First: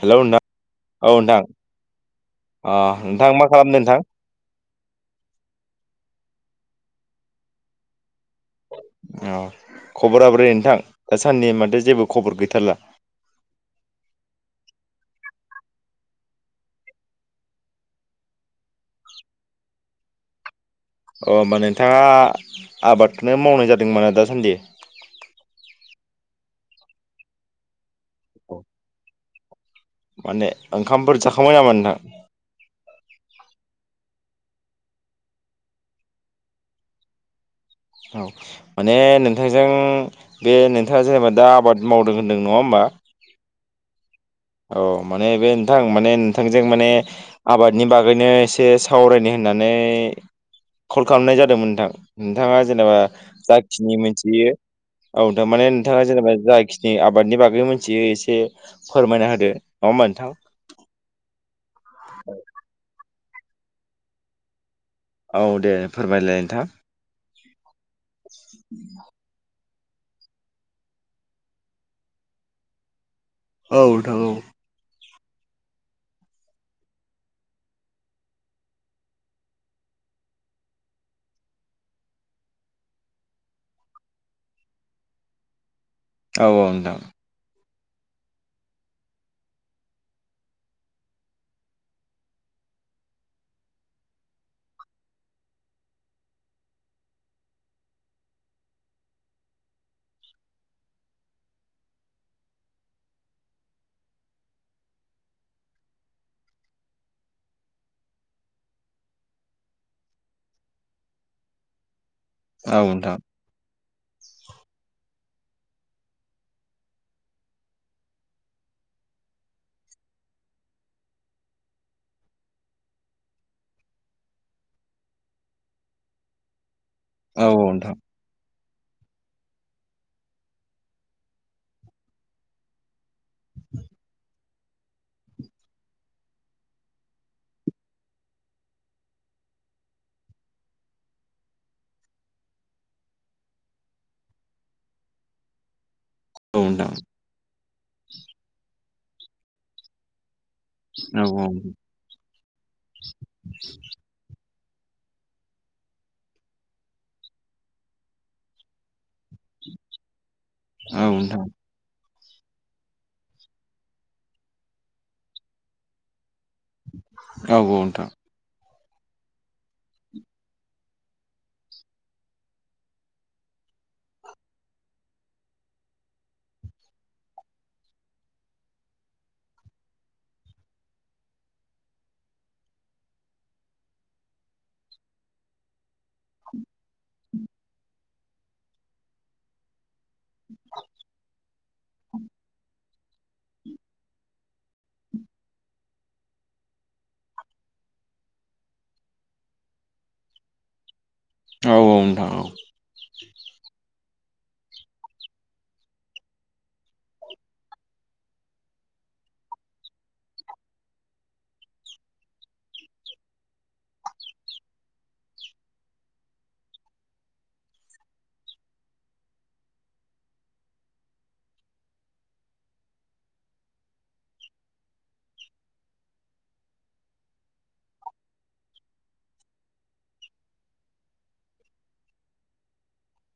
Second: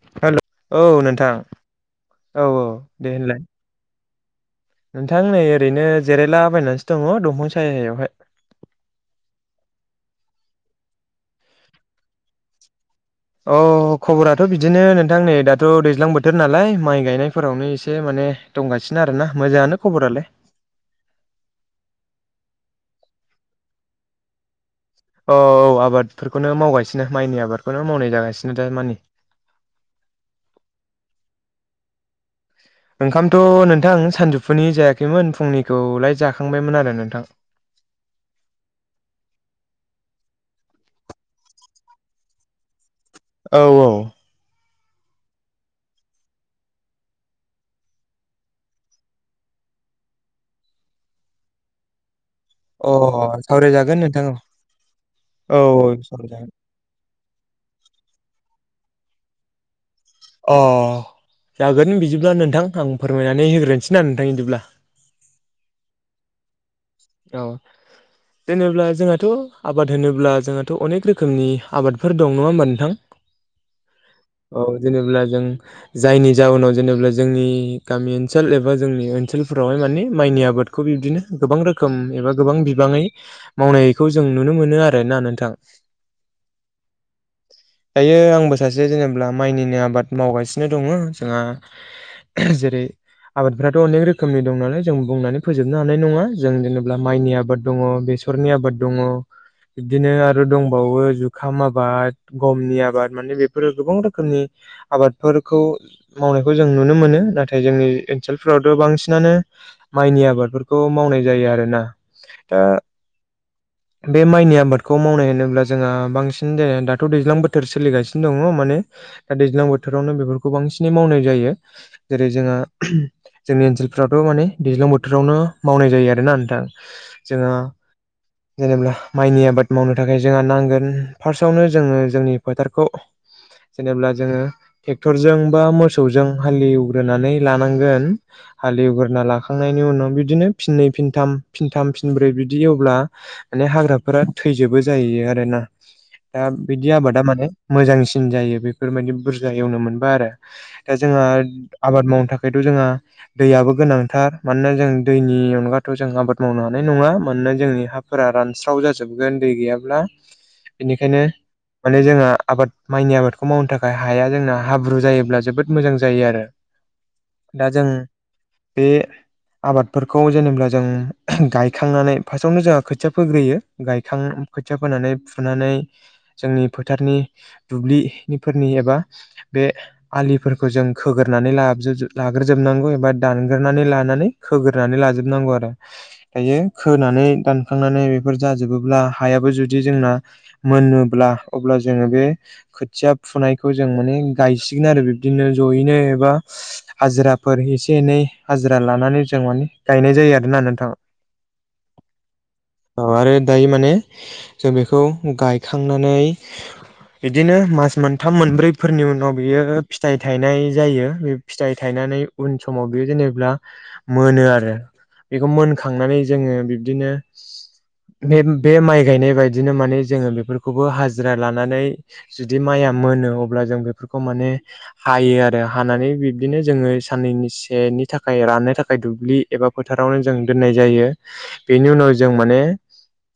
Hello नोंथां, औ नोंथां, औ औ अ दे नोंथां होनलाय मा खालामदों नोंथां? नोंथां नै ओरैनो जिरायलाबायनानैसो दङ दंफां सायायावहाय। अ खबरा बोरै नोंथां? दासानदै माथो जेबो खबर गैथारला? अ खबराथ' बिदिनो नोंथां नै दाथ' दैज्लां बोथोर नालाय माइ गायनायफोरावनो एसे मा ने दंगासिनो आरो ना मोजाङानो खबरालाय। अ होमबा नोंथाङा आबादखौनो मावनाय जादोंमोना दासान्दि। औ औ आबादफोरखौनो मावगासिनो माइनि आबादखौनो मावनाय जागासिनो दा मानि। माने ओंखामफोर जाखांबाय नामा नोंथां? ओंखामथ' नोंथां सानजौफुनि जायाखैमोन फुंनिखौलाय जाखांबायमोन आरो नोंथां। औ माने नोंथांजों बे नोंथाङा जेनेबा दा आबाद मावदों होनदों नङा होमबा औ औ औ माने बे नोंथां माने नोंथांजों माने आबादनि बागैनो एसे सावरायनो होनना नै कल खालामनाय जादोंमोन नोंथां। नोंथाङा औ जेनेबा अ जाखिनि सावरायजागोन नोंथां औ मोनथियो औ थारमाने औ नोंथाङा जेनेबा सावरायजागोन जाखिनि आबादनि बागै मिथियो एसे फोरमायना होदो। होमबा नोंथां अ जागोन बिदिब्ला नोंथां आं फोरमायनानै होग्रोसै ना नोंथां बिदिब्ला औ दे फोरमायलाय नोंथां औ जेनेब्ला जोंहाथ' आबाद होनोब्ला जोंहाथ' अनेक रोखोमनि आबादफोर दं नङा होमबा नोंथां औ नोंथां औ जेनेब्ला जों जायनि जउनाव जेनेबा जोंनि गामि ओनसोल एबा जोंनि ओनसोलफोरावहाय मानि माइ नि आबादखौ बिदिनो गोबां रोखोम रोखोम एबा गोबां बिबाङै मावनायखौ जों नुनो मोनो आरोना नोंथां औ औ नोथां दायो आंबो सासे जेनेबा माइनिनो आबाद मावगासिनो दङ जोंहा जेरै आबादफ्राथ' अनेक रोखोमनि दं नालाय जों बुंनानै फोजोबनो हानाय नङा जों जेनेबा माइनि आबाद दङ बेसरनि आबाद दङ बिबदिनो आरो दंबावो जुखाम आबाद, गमनि आबाद माने बेफोरो गोबां रोखोमनि आबादफोरखौ मावनायखौ जों नुनो मोनो नाथाय जोंनि ओनसोलफोरावथ' बांसिनानो माइनि आबादफोरखौ मावनाय जायो आरोना दा औ नोंथां बे माइनि आबादखौ मावनाय होनोब्ला जोंहा बांसिन [unintelligible] दाथ' दैज्लां बोथोर सोलिगासिनो दङ म नो दैज्लां बोथोरावनो बेफोरखौ बांसिनै मावनाय जायो जेरै जोंहा [unintelligible] ओनसोलफ्राथ' माने दैज्लां बोथोरावनो मावनाय जायो आरोना नोंथां औ जोंहा नोंथां जेनेब्ला माइनि आबाद मावनो थाखाय जोंहा नांगोन फार्स्टआवनो जोङो जोंनि फोथारखौ जेनेब्ला जोङो ट्रेक्टरजों बा मोसौजों हालि एवग्रोनानै लानांगोन हालि एवग्रोना लाखांनायनि उनाव बिदिनो फिनै फ फिथाम फिनथाम फिनब्रै बिदि एवब्ला माने हाग्राफोरा थैजोबो जाहै आरो ना दा औ बिदि नोंथां आबादा माने मोजांसिन जायो बेफोरमायादि बुरजा एवनो मोनबा आरो दा औ जोंहा आबाद मावनो थाखायथ' जोंहा दैयाबो गोनांथार मानोना जों दैनि अनगा थ' जों आबाद मावनो हानाय नङा मानोना जोंनि हाफोरा रानस्राव जाजोबगोन दै गैयाब्ला औ इनिखायनो नोंथां माने जोंहा आबाद माइनि आबादखौ मावनो थाखाय हाया जोंना हाब्रु जायोब्ला जोबोद मोजां जायो आरो औ औ दा जों नोंथां बे आबादफोरखौ जेनेब्ला जों गायखांनानै फार्स्टआवनो जोंहा खोथिया फोग्रोयो गायखां खोथिया फोनानै फुनानै नै जोंनि फोथारनि दुब्लिफोरनि एबा बे आलिफोरखौ जों खोगोरनानै लाजोब लाग्रोजोबनांगौ एबा दानग्रोनै लानानै खोग्रोनानै लाजोबनांगौ आरो दायो खोनानै दानखांनानै बेफोर जाजोबोब्ला हायाबो जुदि जोंना मोनोब्ला अब्ला जोङो बे खो थिया फुनायखौ जों माने गायसिगोन आरो बिबदिनो ज'यैनो एबा हजिराफोर एसे एनै हाजिरा लानानै जों माने गायनाय जायो आरोना नोंथां औ नोंथां औ अ आरो दायो माने जों बेखौ गायखांनानै इदिनो मास मोनथाम मोनब्रैफोरनि उनाव बियो फिथाइ थाइनाय जायो बे फिथायाइ थाइ थायनानै उन समाव बेयो जेनेब्ला मोनो आरो बेखौ मोनखांनानै जोङो बिब्दिनो बे बे माइ गायनाय बादिनो माने जोङो बेफोरखौबो हाजिरा लानानै जुदि माइआ मोनो अब्ला जों बेफोरखौ माने हायो आरो हानानै बिब्दिनो जोङो सानैनिसे नि थाखाय राननो थाखाय दुब्लि एबा फो थारावनो जों दोननाय जायो बेनि उनाव जों माने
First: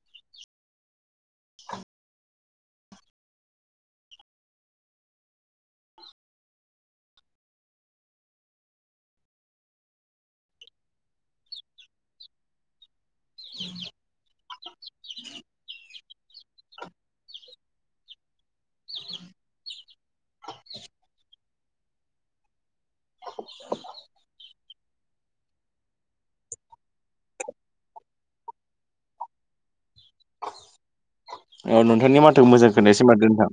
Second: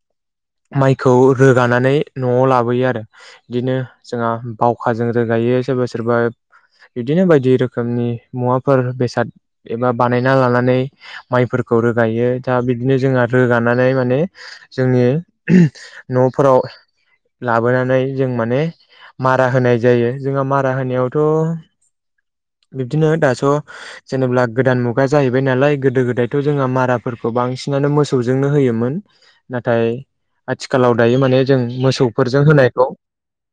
[inaudible] माइखौ रोगानानै न'आव लाबोयो आरो बिदिनो जोंहा बावखाजों रोगायो सोरबा सोरबा। बिदिनो बायदि रोखोमनि मुवाफोर बेसाद एबा बानायना लानानै माइफोरखौ रोगायो दा बिदिनो जोंहा रोगानानै माने जोंनि न' फोराव। लाबोनानै जों माने मारा होनाय जायो जोंहा मारा होनायावथ' बिब्दिनो दाथ' जेनेब्ला गोदान मुगा जाहैबाय नालाय गोदो गोदायथ' जोंङो माराफोरखौ बा बांसिनानो मोसौजोंनो होयोमोन नाथाय आथिखालाव दायो माने जों औ नोंथांनि मोसौफोरजों माथोखौ मोजां होनायखौ खोनायासै माथो नोंथां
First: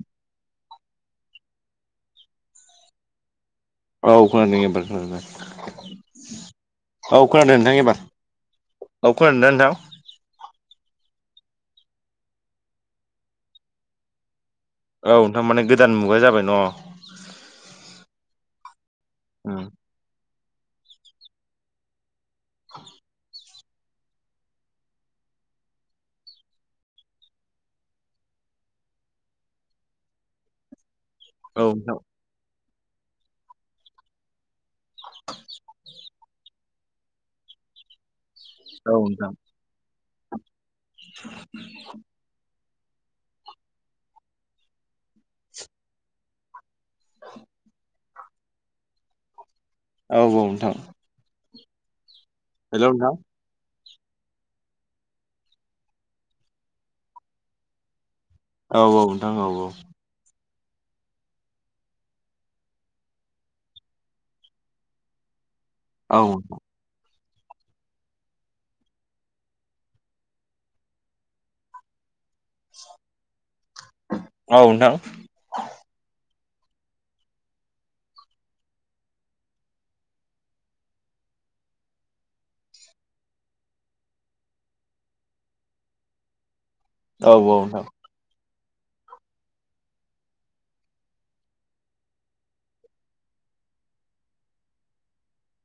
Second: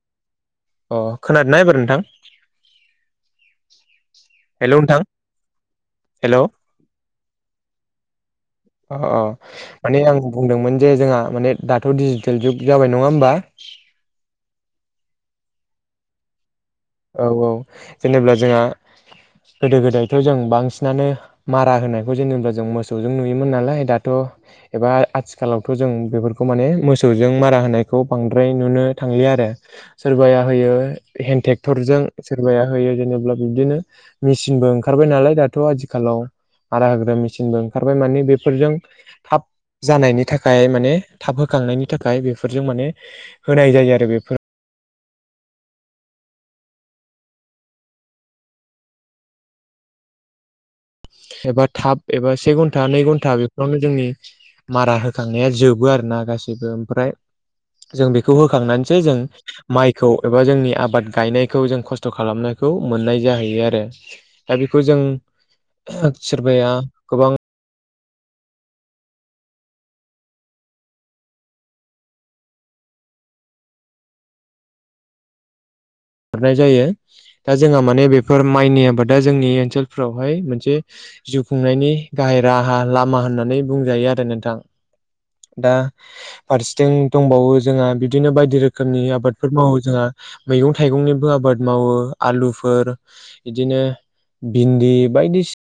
अ खोनादोंना एबार नोंथां? औ खोनादों हेल' एबार नोंथां खोनादों हेल' औ खोनादों नोंथां एबार। अ औ अ खोनादों ना नोंथां माने आं बुंदोंमोन जे जोंहा [inaudible] औ नोंथां माने गोदान मुगा जाबाय न' औ औ जेनेब्ला जोंहा उम गोदो गोदायथ' जों बांसिनानो मारा होनायखौ जेनेब्ला जों मोसौजों नुयोमोन नालाय। दाथ' एबा आथिखालावथ' जों बेफोरखौ माने मोसौजों मारा होनायखौ बांद्राय नुनो थांलिया आरो सोरबाया होयो हे औ नोंथां टेक्टरजों सोरबाया होयो जेनेब्ला बिबदिनो मेसिनबो ओंखारबाय नालाय दाथ' आथिखालाव मारा होग्रा मिसिनबो ओंखारबाय मेने बे फोरजों औ नोंथां थाब जानायनि थाखाय माने थाब होखांनायनि थाखाय बेफोर जों माने होनाय जायो बेफोर औ औ नोंथां एबा थाब एबा से हेल' घन्टा नै नोंथां घन्टा बेफोरावनो। जोंनि मारा होखांनाया जोबो आरोना गासैबो ओमफ्राय जों बे खौ औ होखांनानैसो जों नोंथां औ माइखौ बा जोंनि आबाद गायनायखौ जों खस्थ' खालामनायखौ मोननाय जाहैयो आरो दा बेखौ जों [inaudible] सोरबाया गोबां औ नोंथां। खारनाय जायो दा जोंहा माने बेफोर माइनि आबादा जोंनि ओनसोलफ्रावहाय मोनसजे जिउ खुंनायनि गाहाय राहा लामा होननानै बुंजायो आरो नोंथां। दा। फारसेथिं औ औ दंबावो नोंथां जोंहा बिदिनो बायदि रोखोमनि आबादफोर मावो जोंहा मैगं थाइगंनिबो आबाद मावो आलुफोर बिदिनो। भिन्दि बायदिसि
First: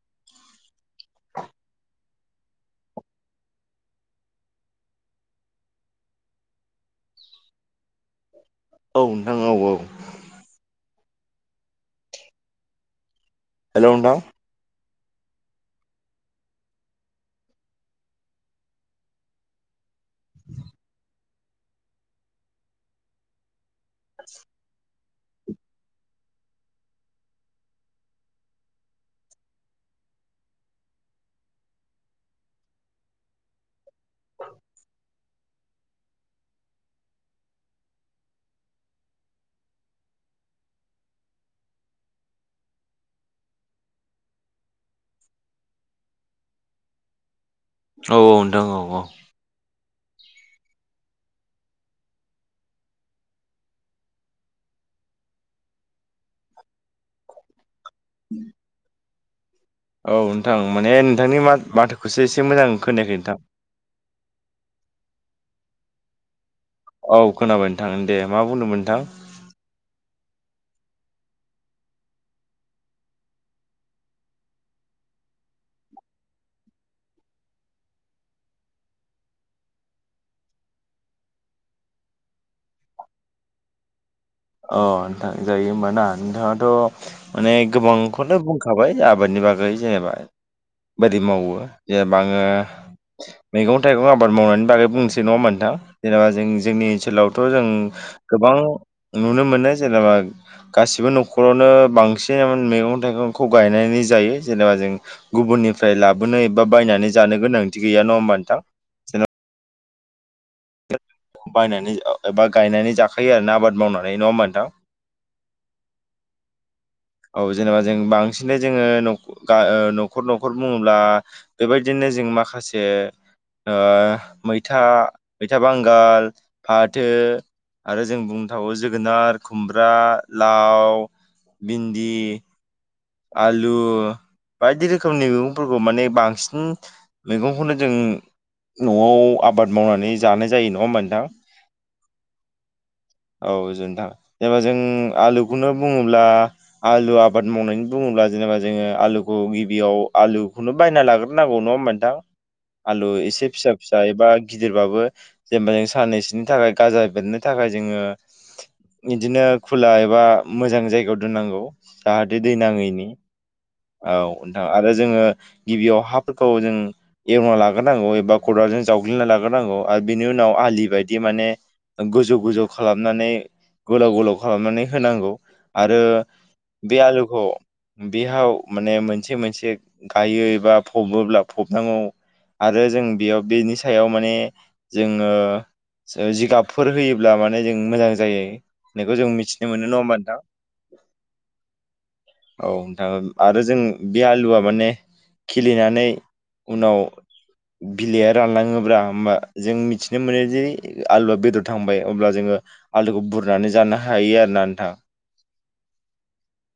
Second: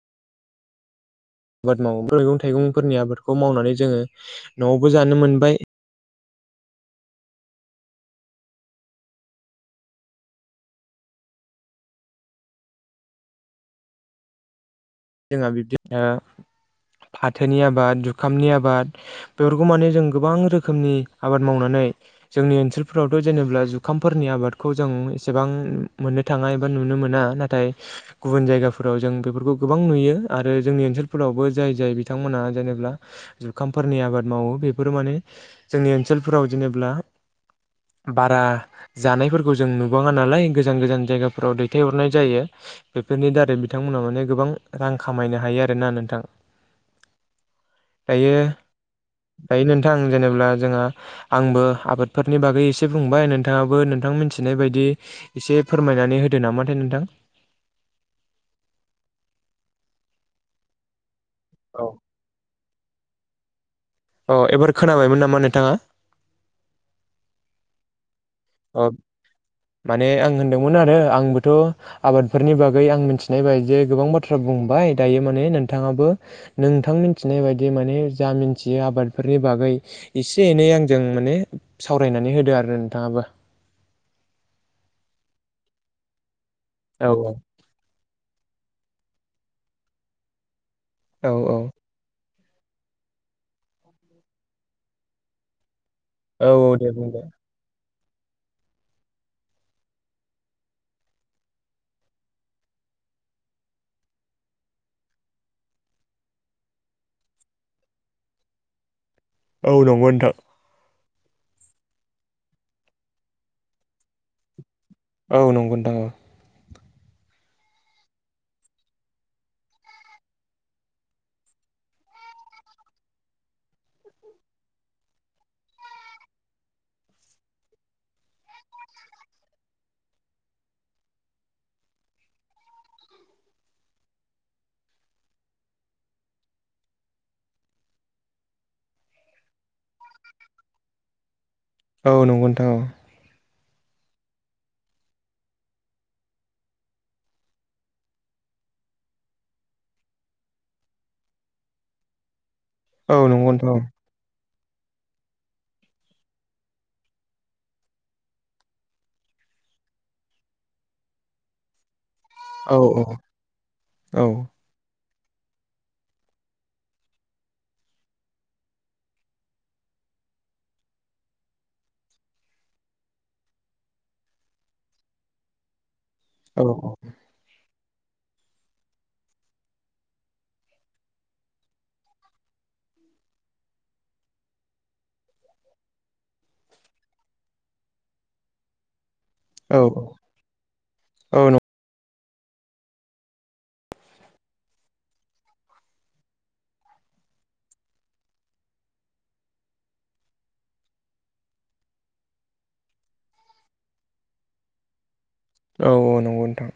आबाद मावो मैगं थाइगंफोरनि आबादखौ मावनानै जोङो न'आवबो जानो मोनबाय। औ नोंथां औ औ। हेल' नोंथां। जोंहा बिबदि ओ। फाथोनि आबाद जुखामनि आबाद बेफोरखौ माने जों गोबां रोखोमनि आबाद मावनानै जोंनि ओनसोलफोरावथ' जेनेब्ला जु खामफोरनि आबादखौ जों एसेबां मोननो थाङा एबा नुनो मोना नाथाय गुबुन जायगाफोराव जों बेफोरखौ गोबां नुयो आरो जोंनि ओनसोलफोरावबो जाय जाय बिथांमोनहा जेनेा जुखामफोरनि आबाद मावो। बेफोर माने जोंनि ओनसोलफोराव जेनेब्ला- बारा जानायफोरखौ जों नुबाङा नालाय गोजान गोजान जायगाफोराव दैथायहरनाय जायो। बेफोरनि दारै बिथांमोनहा माने गोबां रां खामायनो हायो आरोना नोंथां। औ औ दायो नोंथां औ औ दायो नों थां जेनेब्ला जोंहा आंबो आबादफोरनि बागै एसे बुंबाय नोंथाङाबो नोंथां मिथिनाय बायदि एसे फोरमायनानै होदो नामाथाय नोंथां [unintelligible] औ नोंथां माने नोंथांनि मा औ माथोखौसो एसे मोजां खोनायाखै नोंथां अ एबार खोनाबायमोन नामा नोंथाङा? औ खोनाबाय नोंथां दे मा अ बुंदोंमोन नोंथां माने आं होनदोंमोन आरो आंबोथ' आबादफोरनि बागै आं मिथिनाय बायदियै गोबां बाथ्रा बुंबाय दायो माने नोंथाङाबो नोंथां मिथिनाय बायदि माने जा मिथियो आबादफोरनि बागै एसे एनै आंजों माने सावरायनानै होदो आरो नोंथाङाबो अ नोंथां जायो होमबाना नोंथाङा थ' औ औ माने गोबांखौनो बुंखाबाय आबादनि बागै जेनेबा बायदि औ मावो औ जेनेबा आङो मैगं थाइगं आबाद मावनायनि बागै बुंनोसै नङा होनबा नोंथां जेनेबा जों औ औ जोंनि दे बुं दे ओनसोलावथ' जों गोबां नुनो मोनो जेनेबा गासिबो न'खरावनो बांसिन मैगं थाइगंखौ गायनायनि जायो जेनेबा जों गुबुननिफ्राय लाबोनाय एबा बायनानै जानो गोनांथि गैया नङा होमबा नोंथां जेन' औ नंगौ नोंथां बायनानै एबा गायनानै जाखायो आर ना आबाद मावनानै नङा होमबा नोंथां औ नंगौ नोंथां औ औ जेनेबा जों बांसिनै जोङो न'खर न'खर बुङोब्ला बेबायदिनो जों माखासे ओ मैथा मैथा बांगाल फाथो आरो जों बुंनो थाबावो जोगोनार खुमब्रा लाव भिन्दि आलु बायदि रोखोमनि मैगंफोरखौ माने बांसिन मैगंखौनो जों न'आव आबाद मावनानै जानाय जायो नङा होमबा नोंथां औ नंगौ नोंथां औ औ गोजोनथों जेनेबा जों आलुखौनो बुङोब्ला आलु आबाद मावनायनि बुङोब्ला जेनेबा जोङो आलुखौ गिबियाव आलुखौनो बायना लाग्रोनांगौ नङा होनोमबा नोंथां आलु औ एसे नंगौ फिसा नोंथां फिसा एबा गिदिरबाबो जेनेबा जों साननैसोनि थाखाय गाजा बेरनो थाखाय जोङो इदिनो खुला एबा मोजां जायगायाव दोननांगौ जाहाथे औ औ नांङैनि औ नोंथां आरो जोङो गिबियाव हाफोरखौ जों एवना लाग्रोनांगौ एबा खदालजों जावग्लिना लाग्रोनांगौ आरो बेनि उन उनाव आलि बायदि माने गोजौ गोजौ खालामनानै गोलाव गोलाव खालामनानै होनांगौ आरो औ औ बे आलुखौ बेहाव माने मोनसे मोनसे गायो एबा फबोब्ला फबनांगौ आरो जों बेयाव बेनि सायाव माने जोङो सायाव जिगाबफोर होयोब्ला माने जों मोजां जायो होननायखौ जों मिथिनो औ मोनो नङा होमबा नोंथां औ औ नोंथां आरो जों बे आलुआ माने खिलिनानै उनाव बिलाइया रानलाङोब्ला होमबा जों मिथिनो मोनो जे आलुआ बेदर थांबाय अब्ला जोङो आलुखौ बुरनानै जानो हायो आरो ना नोंथां औ औ नंगौ नोंथां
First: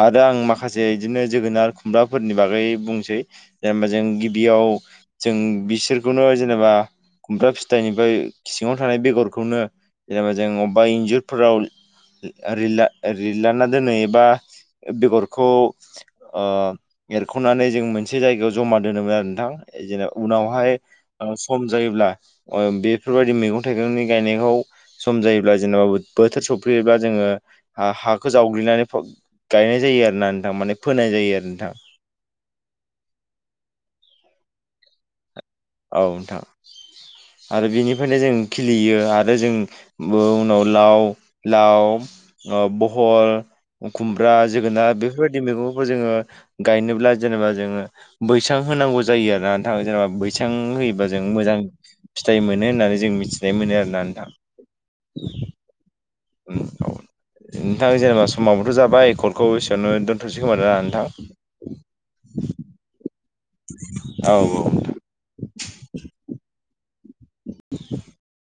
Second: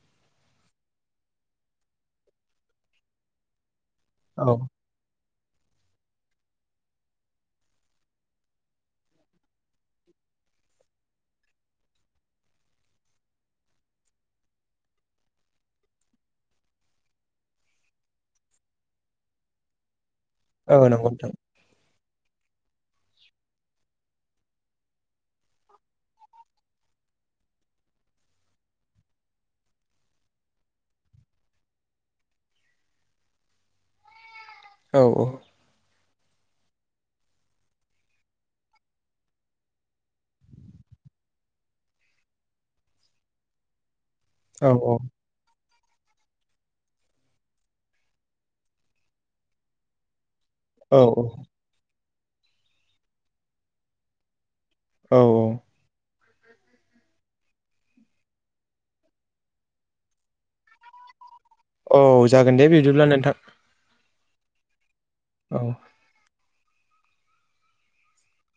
आरो आं माखासे इदिनो जोगोनार खुमब्राफोरनि बागै बुंसै जेनेबा जों औ गिबियाव जों बिसोरखौनो जेनेबा खुमब्रा फिथाइनिफ्राय सिङाव थानाय बेगरखौनो जेनेबा जों अबेबा इन्जुरफोराव रिल्ला रिलाना दोनो एबा बेगरखौ ओ एरख'नानै जों मोनसे जायगायाव जमा दोनोमोन आरो नोंथां जेन उनावहाय औ नंगौ नोंथां सम जायोब्ला ओ बेफोरबायदि मैगं थाइगंनि गायनायखौ सम जायोब्ला जेनेबा बोथोर सौफैयोब्ला जोङो ओ हाखौ जावग्लिनानै गायनाय जायो आरो ना नोंथां माने फोनाय जायो आरो नोंथां औ औ औ नोंथां आरो बेनिफ्रायनो जों खिलियो आरो जों ओ उनाव लाव लाव ओ बहल खुमब्रा औ जोगोनार बेफोरबायदि मैगं खौ जोंङो गायनोब्ला जेनेबा जोङो बैसां होनांगौ जायो आरोना नोंथां जेनेबा बै सां औ होयोबा जों मोजां फिथाइ मोनो होननानै जों मिथिनाय मोनो आरोना नोंथां औ औ उम औ नोंथां जेनेबा समावोथ' जाबाय एकर्डखौ एसेयावनो दोन्थ'सै खोमाना नोंथां औ जागोन दे बिदिब्ला नोंथां औ औ औ [inaudible]